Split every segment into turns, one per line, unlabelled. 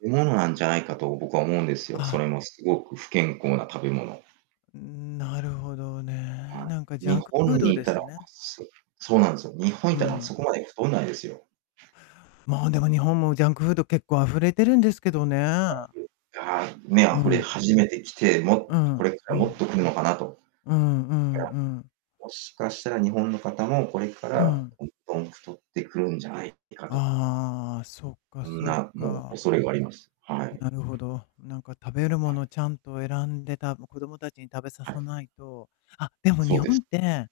食べ物なんじゃないかと僕は思うんですよ。
あ
そ
あ。
れも凄く不健康な食べ物。
うーん、なるほどね。
は
なんか
い。
ジャ
日
ンク
本
フード
にい
で
たら
す
あ、
ね。
すそうなんすよ。日本い
う
たらそ
ん。
こまで太んないですよ。
もう、でも日本も、ジャンクフード、結構溢れてるんですけどね。
ああ、ね、あ
うん
ふ
う
れ
ん。
始めてきて、
う
もこれ
ん、
か
う
らもっ
ん。
と来るのかなと。
うんうん
いや、
うん。
もしかしたら日本の方もこれか
う
ら
ん。
どんどん太ってくるんじゃないかと。
ああ、そっか
そん
そっ
な、もう、
か。
恐れがあります。はい。
なるほど、なんか、食べるも
はい。
のちゃんと選んで、た子どもたちに食べさ
はい。
さないと、あ、でも
そ
日
うで
本っ
す。
て、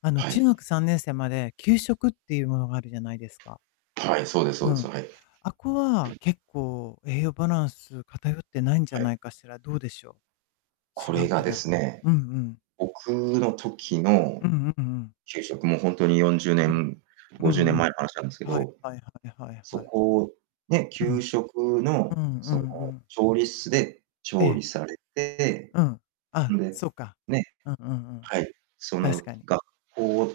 あの、
は
中
い。
学3年生まで給食っていうものがあるじゃないですか。
はい、そうですそう
う
です、そ
ん。
はい。
あっこは、結構栄養バランス偏ってないんじ
は
ゃ
い。
ないかしら。どうでしょ
こ
う。違
れ
う
が
か
で
な？
すね、
うんうん。
僕の時の
うんうんうん。
給食、もうほんとによんじゅうね
うん。
ん
う
ごじゅう
ん
ねん
うん。
前の話なんですけ
はい
ど、
はいはいはい
そ
はい。
こ、ね、
う
給
ん。
食
うん
の、
う
そ
ん
の
うん。
調理室で
え
調理
え。
されて
うん、あ、
んで、
そうか。
ね、
うんうんうん。
はい、そ
確
の
かに。
学校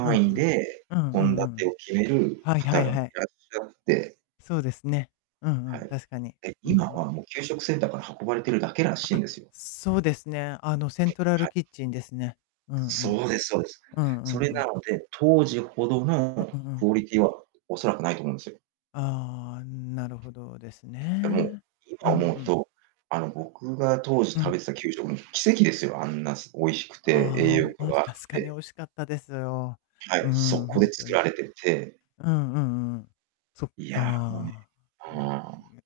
うんう
位
ん。
で
うんう
献
ん
立
うん。
を決める
はいは
方
い
がい
はい。
らっしゃって
そうですね、うんう
は
ん、
い。
確かに。
で、
うんう
今
ん。
はもう給食センターから運ばれてるだけら
あ
しいん
あ、
ですよ。
そうですね、あの、セントラ
は
ル
い。
キッチンですね。うんう
そ
ん。
うですそうです。
うんう
そ
ん
れ
う
な
ん。
ので、当時ほど
うん。
の
うんう
ク
ん。
オリティは恐らくないと思うんすよ。
ああ、なるほどです
でも、
ね。
今
うん
思
う
う
ん。
と、あの、僕が当時
う
食べ
ん。
てた給食も奇跡ですよ。あんな、す美味しくて、栄
ああ、
養
おお、
価
あ、
が
し
あっ
確かに
て。
美味しかったです、おお。
はい、
う
そ
ん、
こ
ほ
で
んと
作ら
に。
れてて
うんうんうん。そっ
いや、もうね、
か。
う
なん
ーん。
ね。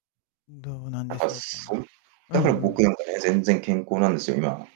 どうなん
なん
で
か、
しょうかね。
そん
う
だから
んう
僕
ん。
なんかね、全然健康なんですよ、今。